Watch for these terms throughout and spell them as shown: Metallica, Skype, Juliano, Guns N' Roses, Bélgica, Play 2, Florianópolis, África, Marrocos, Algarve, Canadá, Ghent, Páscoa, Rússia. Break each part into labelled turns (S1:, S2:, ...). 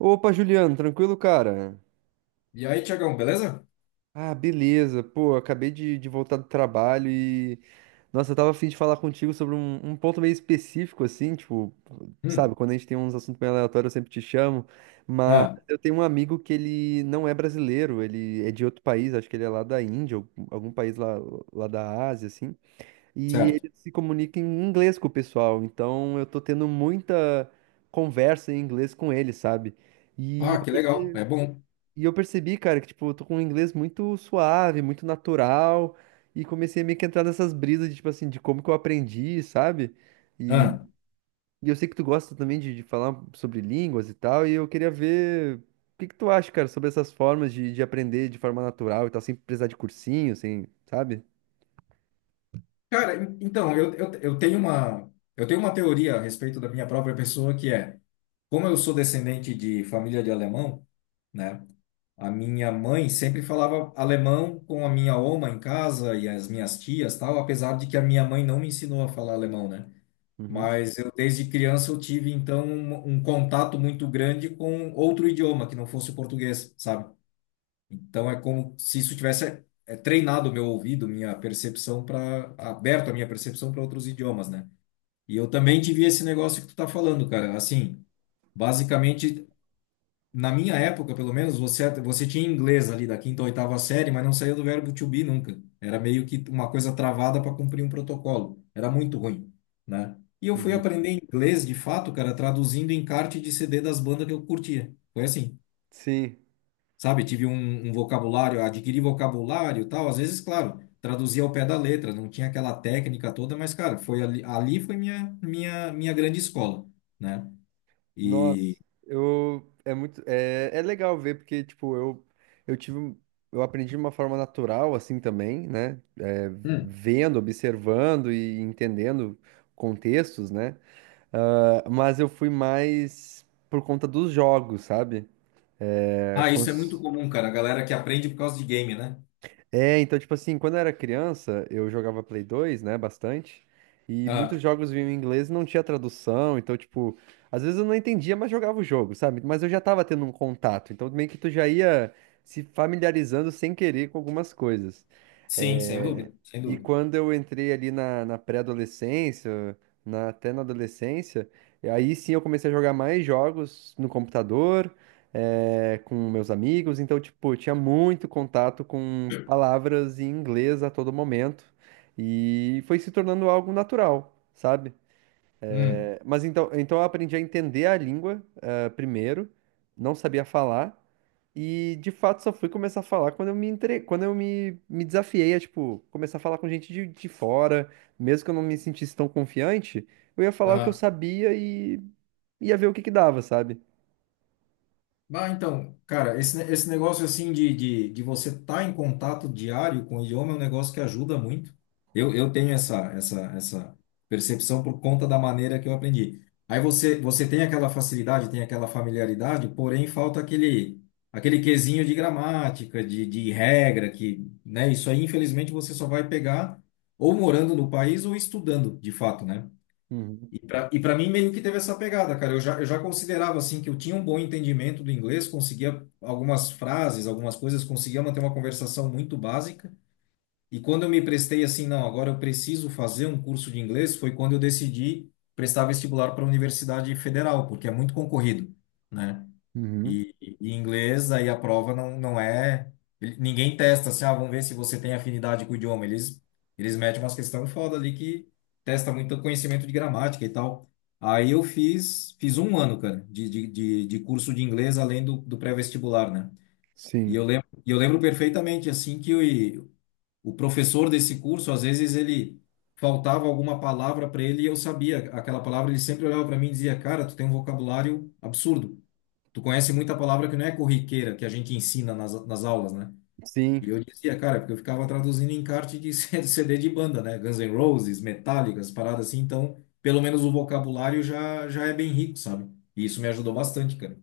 S1: Opa, Juliano, tranquilo, cara?
S2: E aí, Tiagão, beleza?
S1: Ah, beleza. Pô, acabei de voltar do trabalho e. Nossa, eu tava a fim de falar contigo sobre um ponto meio específico, assim, tipo, sabe,
S2: Hum.
S1: quando a gente tem uns assuntos meio aleatórios, eu sempre te chamo. Mas
S2: Ah,
S1: eu tenho um amigo que ele não é brasileiro, ele é de outro país, acho que ele é lá da Índia, ou algum país lá, lá da Ásia, assim. E
S2: certo.
S1: ele se comunica em inglês com o pessoal, então eu tô tendo muita conversa em inglês com ele, sabe? E
S2: Ah,
S1: eu
S2: que legal.
S1: percebi.
S2: É bom.
S1: E eu percebi, cara, que, tipo, eu tô com um inglês muito suave, muito natural, e comecei a meio que entrar nessas brisas de, tipo assim, de como que eu aprendi, sabe? E,
S2: Ah.
S1: e eu sei que tu gosta também de falar sobre línguas e tal, e eu queria ver o que que tu acha, cara, sobre essas formas de aprender de forma natural e tal, sem precisar de cursinho, sem, sabe?
S2: Cara, então, eu tenho uma, eu tenho uma teoria a respeito da minha própria pessoa, que é, como eu sou descendente de família de alemão, né? A minha mãe sempre falava alemão com a minha oma em casa e as minhas tias, tal, apesar de que a minha mãe não me ensinou a falar alemão, né?
S1: Uhum,
S2: Mas eu, desde criança, eu tive, então, um contato muito grande com outro idioma que não fosse o português, sabe? Então é como se isso tivesse treinado o meu ouvido, minha percepção para aberto a minha percepção para outros idiomas, né? E eu também tive esse negócio que tu tá falando, cara. Assim, basicamente na minha época, pelo menos, você tinha inglês ali da quinta ou oitava série, mas não saía do verbo to be nunca. Era meio que uma coisa travada para cumprir um protocolo. Era muito ruim, né? E eu fui
S1: uhum.
S2: aprender inglês de fato, cara, traduzindo encarte de CD das bandas que eu curtia. Foi assim,
S1: Sim.
S2: sabe? Tive um, um vocabulário, adquiri vocabulário e tal. Às vezes, claro, traduzia ao pé da letra, não tinha aquela técnica toda, mas, cara, foi ali, ali foi minha, minha, minha grande escola, né?
S1: Nossa,
S2: E.
S1: eu muito é legal ver porque tipo eu eu aprendi de uma forma natural assim também, né? É,
S2: Hum.
S1: Vendo, observando e entendendo contextos, né? Ah, mas eu fui mais por conta dos jogos, sabe? É,
S2: Ah, isso é muito
S1: cons-
S2: comum, cara. A galera que aprende por causa de game, né?
S1: Então, tipo assim, quando eu era criança, eu jogava Play 2, né, bastante, e muitos
S2: Ah,
S1: jogos vinham em inglês e não tinha tradução, então, tipo, às vezes eu não entendia, mas jogava o jogo, sabe? Mas eu já tava tendo um contato, então meio que tu já ia se familiarizando sem querer com algumas coisas.
S2: sim, sem
S1: É,
S2: dúvida, sem
S1: E
S2: dúvida.
S1: quando eu entrei ali na, até na adolescência, aí sim eu comecei a jogar mais jogos no computador, com meus amigos, então, tipo, eu tinha muito contato com palavras em inglês a todo momento e foi se tornando algo natural, sabe?
S2: Hum.
S1: Mas então eu aprendi a entender a língua, primeiro, não sabia falar e de fato só fui começar a falar quando eu me desafiei a, tipo, começar a falar com gente de fora, mesmo que eu não me sentisse tão confiante, eu ia falar o que eu sabia e ia ver o que que dava, sabe?
S2: Ah, então, cara, esse negócio assim de você estar tá em contato diário com o idioma é um negócio que ajuda muito. Eu tenho essa, essa, essa percepção por conta da maneira que eu aprendi. Aí você, você tem aquela facilidade, tem aquela familiaridade, porém falta aquele, aquele quesinho de gramática, de regra, que, né, isso aí infelizmente você só vai pegar ou morando no país ou estudando, de fato, né?
S1: Uhum.
S2: E para mim meio que teve essa pegada, cara. Eu já considerava assim que eu tinha um bom entendimento do inglês, conseguia algumas frases, algumas coisas, conseguia manter uma conversação muito básica. E quando eu me prestei assim, não, agora eu preciso fazer um curso de inglês, foi quando eu decidi prestar vestibular para a Universidade Federal, porque é muito concorrido, né?
S1: Uhum.
S2: E inglês, aí a prova não, não é. Ninguém testa assim, ah, vamos ver se você tem afinidade com o idioma. Eles metem umas questões foda ali que testa muito conhecimento de gramática e tal. Aí eu fiz, fiz um ano, cara, de curso de inglês além do, do pré-vestibular, né?
S1: Sim.
S2: E eu lembro perfeitamente, assim, que o, o professor desse curso, às vezes ele faltava alguma palavra para ele e eu sabia aquela palavra, ele sempre olhava para mim e dizia, cara, tu tem um vocabulário absurdo, tu conhece muita palavra que não é corriqueira, que a gente ensina nas, nas aulas, né?
S1: Sim,
S2: E eu dizia, cara, porque eu ficava traduzindo encarte de CD de banda, né? Guns N' Roses, Metallica, as paradas assim, então, pelo menos o vocabulário já, já é bem rico, sabe? E isso me ajudou bastante, cara.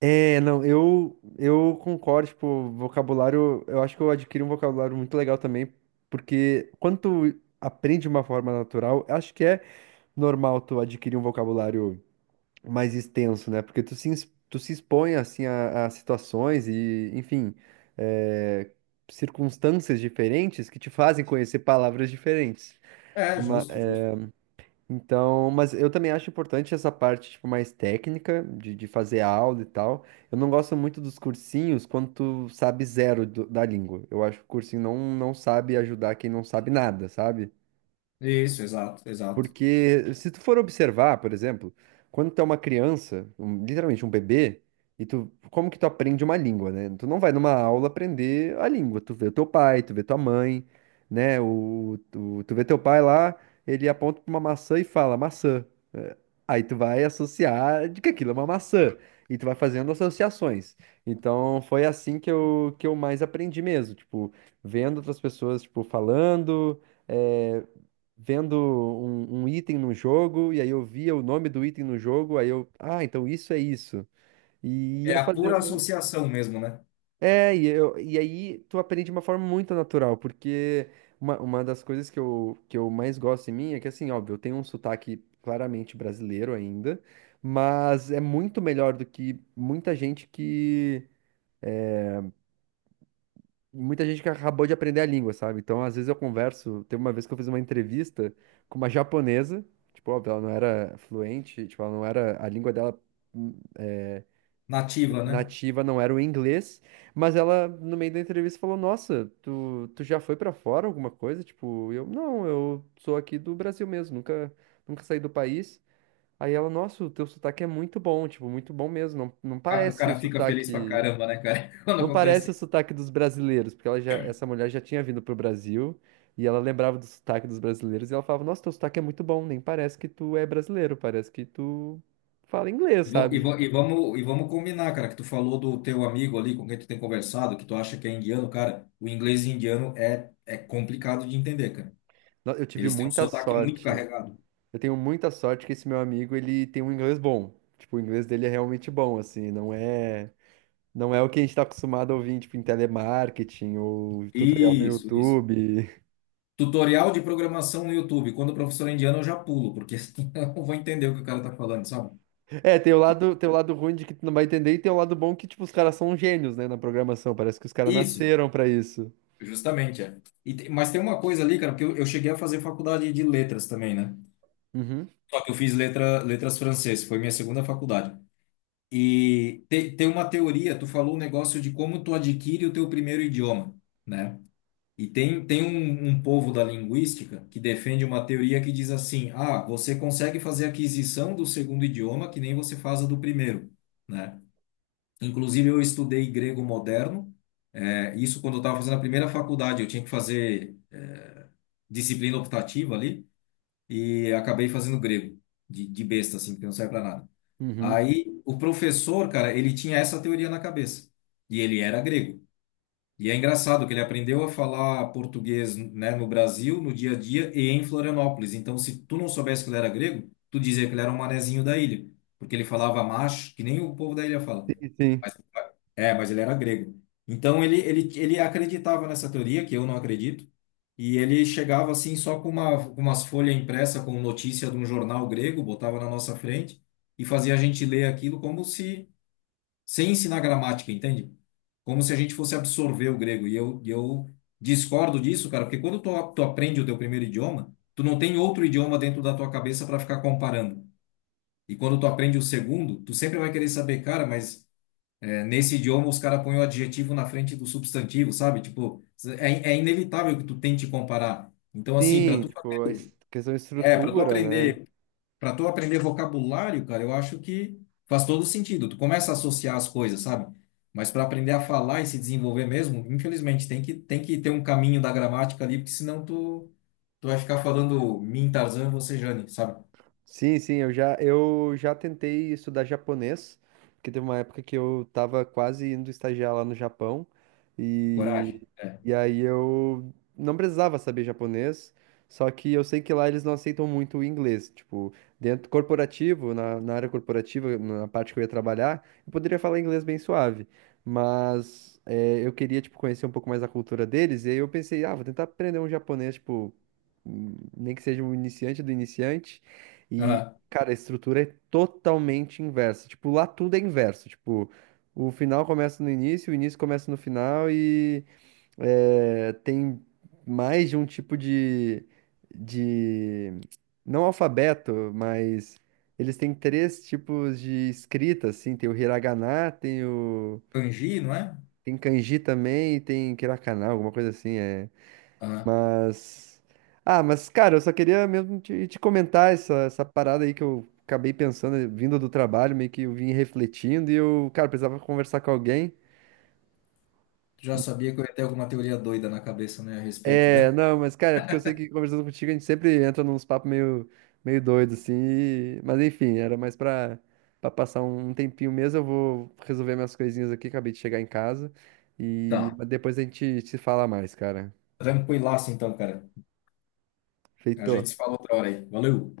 S1: é, não, eu concordo, tipo, vocabulário, eu acho que eu adquiri um vocabulário muito legal também, porque quando tu aprende de uma forma natural, eu acho que é normal tu adquirir um vocabulário mais extenso, né? Porque tu se expõe, assim, a situações e, enfim, é, circunstâncias diferentes que te fazem conhecer palavras diferentes.
S2: É, justo, justo.
S1: Então, mas eu também acho importante essa parte, tipo, mais técnica, de fazer aula e tal. Eu não gosto muito dos cursinhos quando tu sabe da língua. Eu acho que o cursinho não sabe ajudar quem não sabe nada, sabe?
S2: Isso, exato, exato.
S1: Porque se tu for observar, por exemplo, quando tu é uma criança, literalmente um bebê, e tu, como que tu aprende uma língua, né? Tu não vai numa aula aprender a língua, tu vê o teu pai, tu vê tua mãe, né? Tu vê teu pai lá, ele aponta pra uma maçã e fala maçã. É, Aí tu vai associar de que aquilo é uma maçã, e tu vai fazendo associações. Então foi assim que eu mais aprendi mesmo, tipo, vendo outras pessoas, tipo, falando. é, Vendo um item no jogo, e aí eu via o nome do item no jogo, aí eu, ah, então isso é isso. E
S2: É
S1: ia
S2: a pura
S1: fazendo.
S2: associação mesmo, né?
S1: E aí tu aprende de uma forma muito natural, porque uma das coisas que eu mais gosto em mim é que, assim, óbvio, eu tenho um sotaque claramente brasileiro ainda, mas é muito melhor do que muita gente que acabou de aprender a língua, sabe? Então, às vezes eu converso. Teve uma vez que eu fiz uma entrevista com uma japonesa, tipo, óbvio, ela não era fluente, tipo, ela não era, a língua dela hum, é,
S2: Nativa, né?
S1: nativa não era o inglês, mas ela, no meio da entrevista, falou: Nossa, tu já foi pra fora alguma coisa? Tipo, eu, não, eu sou aqui do Brasil mesmo, nunca, nunca saí do país. Aí ela, nossa, o teu sotaque é muito bom, tipo, muito bom mesmo, não
S2: Ah, o
S1: parece o
S2: cara fica feliz pra
S1: sotaque.
S2: caramba, né, cara? Quando
S1: Não parece
S2: acontece.
S1: o sotaque dos brasileiros, porque ela já, essa mulher já tinha vindo pro Brasil e ela lembrava do sotaque dos brasileiros e ela falava: Nossa, teu sotaque é muito bom, nem parece que tu é brasileiro, parece que tu fala inglês,
S2: E,
S1: sabe? Tipo,
S2: vamos combinar, cara, que tu falou do teu amigo ali com quem tu tem conversado, que tu acha que é indiano, cara, o inglês indiano é, é complicado de entender, cara.
S1: eu tive
S2: Eles têm um
S1: muita
S2: sotaque muito
S1: sorte.
S2: carregado.
S1: Eu tenho muita sorte que esse meu amigo, ele tem um inglês bom. Tipo, o inglês dele é realmente bom, assim, não é, não é o que a gente tá acostumado a ouvir, tipo, em telemarketing ou tutorial no
S2: Isso, isso.
S1: YouTube.
S2: Tutorial de programação no YouTube. Quando o professor é indiano, eu já pulo, porque assim, eu não vou entender o que o cara tá falando, sabe?
S1: É, tem o lado ruim de que tu não vai entender e tem o lado bom que, tipo, os caras são gênios, né, na programação. Parece que os caras
S2: Isso,
S1: nasceram pra isso.
S2: justamente, é. Mas tem uma coisa ali, cara, porque eu cheguei a fazer faculdade de letras também, né?
S1: Uhum,
S2: Só que eu fiz letra, letras francês, foi minha segunda faculdade. Tem uma teoria, tu falou um negócio de como tu adquire o teu primeiro idioma, né? E tem, tem um, um povo da linguística que defende uma teoria que diz assim: ah, você consegue fazer a aquisição do segundo idioma que nem você faz a do primeiro, né? Inclusive, eu estudei grego moderno, isso quando eu estava fazendo a primeira faculdade, eu tinha que fazer disciplina optativa ali, e acabei fazendo grego, de besta, assim, que não serve para nada.
S1: uhum.
S2: Aí o professor, cara, ele tinha essa teoria na cabeça. E ele era grego. E é engraçado que ele aprendeu a falar português, né, no Brasil, no dia a dia e em Florianópolis. Então, se tu não soubesse que ele era grego, tu dizia que ele era um manezinho da ilha, porque ele falava macho, que nem o povo da ilha fala.
S1: Sim, sim.
S2: Mas- é, mas ele era grego. Então ele acreditava nessa teoria, que eu não acredito. E ele chegava assim só com uma, com umas folhas impressas com notícia de um jornal grego, botava na nossa frente e fazia a gente ler aquilo como se, sem ensinar gramática, entende? Como se a gente fosse absorver o grego. E eu discordo disso, cara, porque quando tu, tu aprende o teu primeiro idioma, tu não tem outro idioma dentro da tua cabeça para ficar comparando. E quando tu aprende o segundo, tu sempre vai querer saber, cara, mas é, nesse idioma os caras põem o adjetivo na frente do substantivo, sabe? Tipo, é, é inevitável que tu tente comparar. Então, assim, para
S1: Sim,
S2: tu
S1: tipo, questão de
S2: é, para tu
S1: estrutura, né?
S2: aprender, para tu aprender vocabulário, cara, eu acho que faz todo sentido. Tu começa a associar as coisas, sabe? Mas para aprender a falar e se desenvolver mesmo, infelizmente tem que ter um caminho da gramática ali, porque senão tu vai ficar falando mim, Tarzan, você, Jane, sabe?
S1: Sim, sim, eu já tentei estudar japonês, porque teve uma época que eu tava quase indo estagiar lá no Japão,
S2: Coragem.
S1: e,
S2: É.
S1: e aí eu não precisava saber japonês, só que eu sei que lá eles não aceitam muito o inglês, tipo, dentro corporativo, na, na área corporativa, na parte que eu ia trabalhar, eu poderia falar inglês bem suave, mas eu queria, tipo, conhecer um pouco mais a cultura deles, e aí eu pensei, ah, vou tentar aprender um japonês, tipo, nem que seja um iniciante do iniciante, e,
S2: Aham.
S1: cara, a estrutura é totalmente inversa. Tipo, lá tudo é inverso. Tipo, o final começa no início, o início começa no final e tem mais de um tipo de... Não alfabeto, mas eles têm três tipos de escrita, assim. Tem o hiragana, tem o...
S2: Kanji, não é?
S1: Tem kanji também e tem katakana, alguma coisa assim. É...
S2: Aham.
S1: Mas. Ah, mas, cara, eu só queria mesmo te, te comentar essa, essa parada aí que eu acabei pensando, vindo do trabalho, meio que eu vim refletindo e eu, cara, precisava conversar com alguém.
S2: Tu já sabia que eu ia ter alguma teoria doida na cabeça, né, a respeito,
S1: É,
S2: né?
S1: não, mas, cara, é porque eu sei que conversando contigo a gente sempre entra nos papos meio, meio doido, assim. Mas, enfim, era mais pra, pra passar um tempinho mesmo. Eu vou resolver minhas coisinhas aqui, acabei de chegar em casa. E
S2: Tá.
S1: mas depois a gente se fala mais, cara.
S2: Tranquilaço então, cara. A
S1: Feito.
S2: gente se fala outra hora aí. Valeu.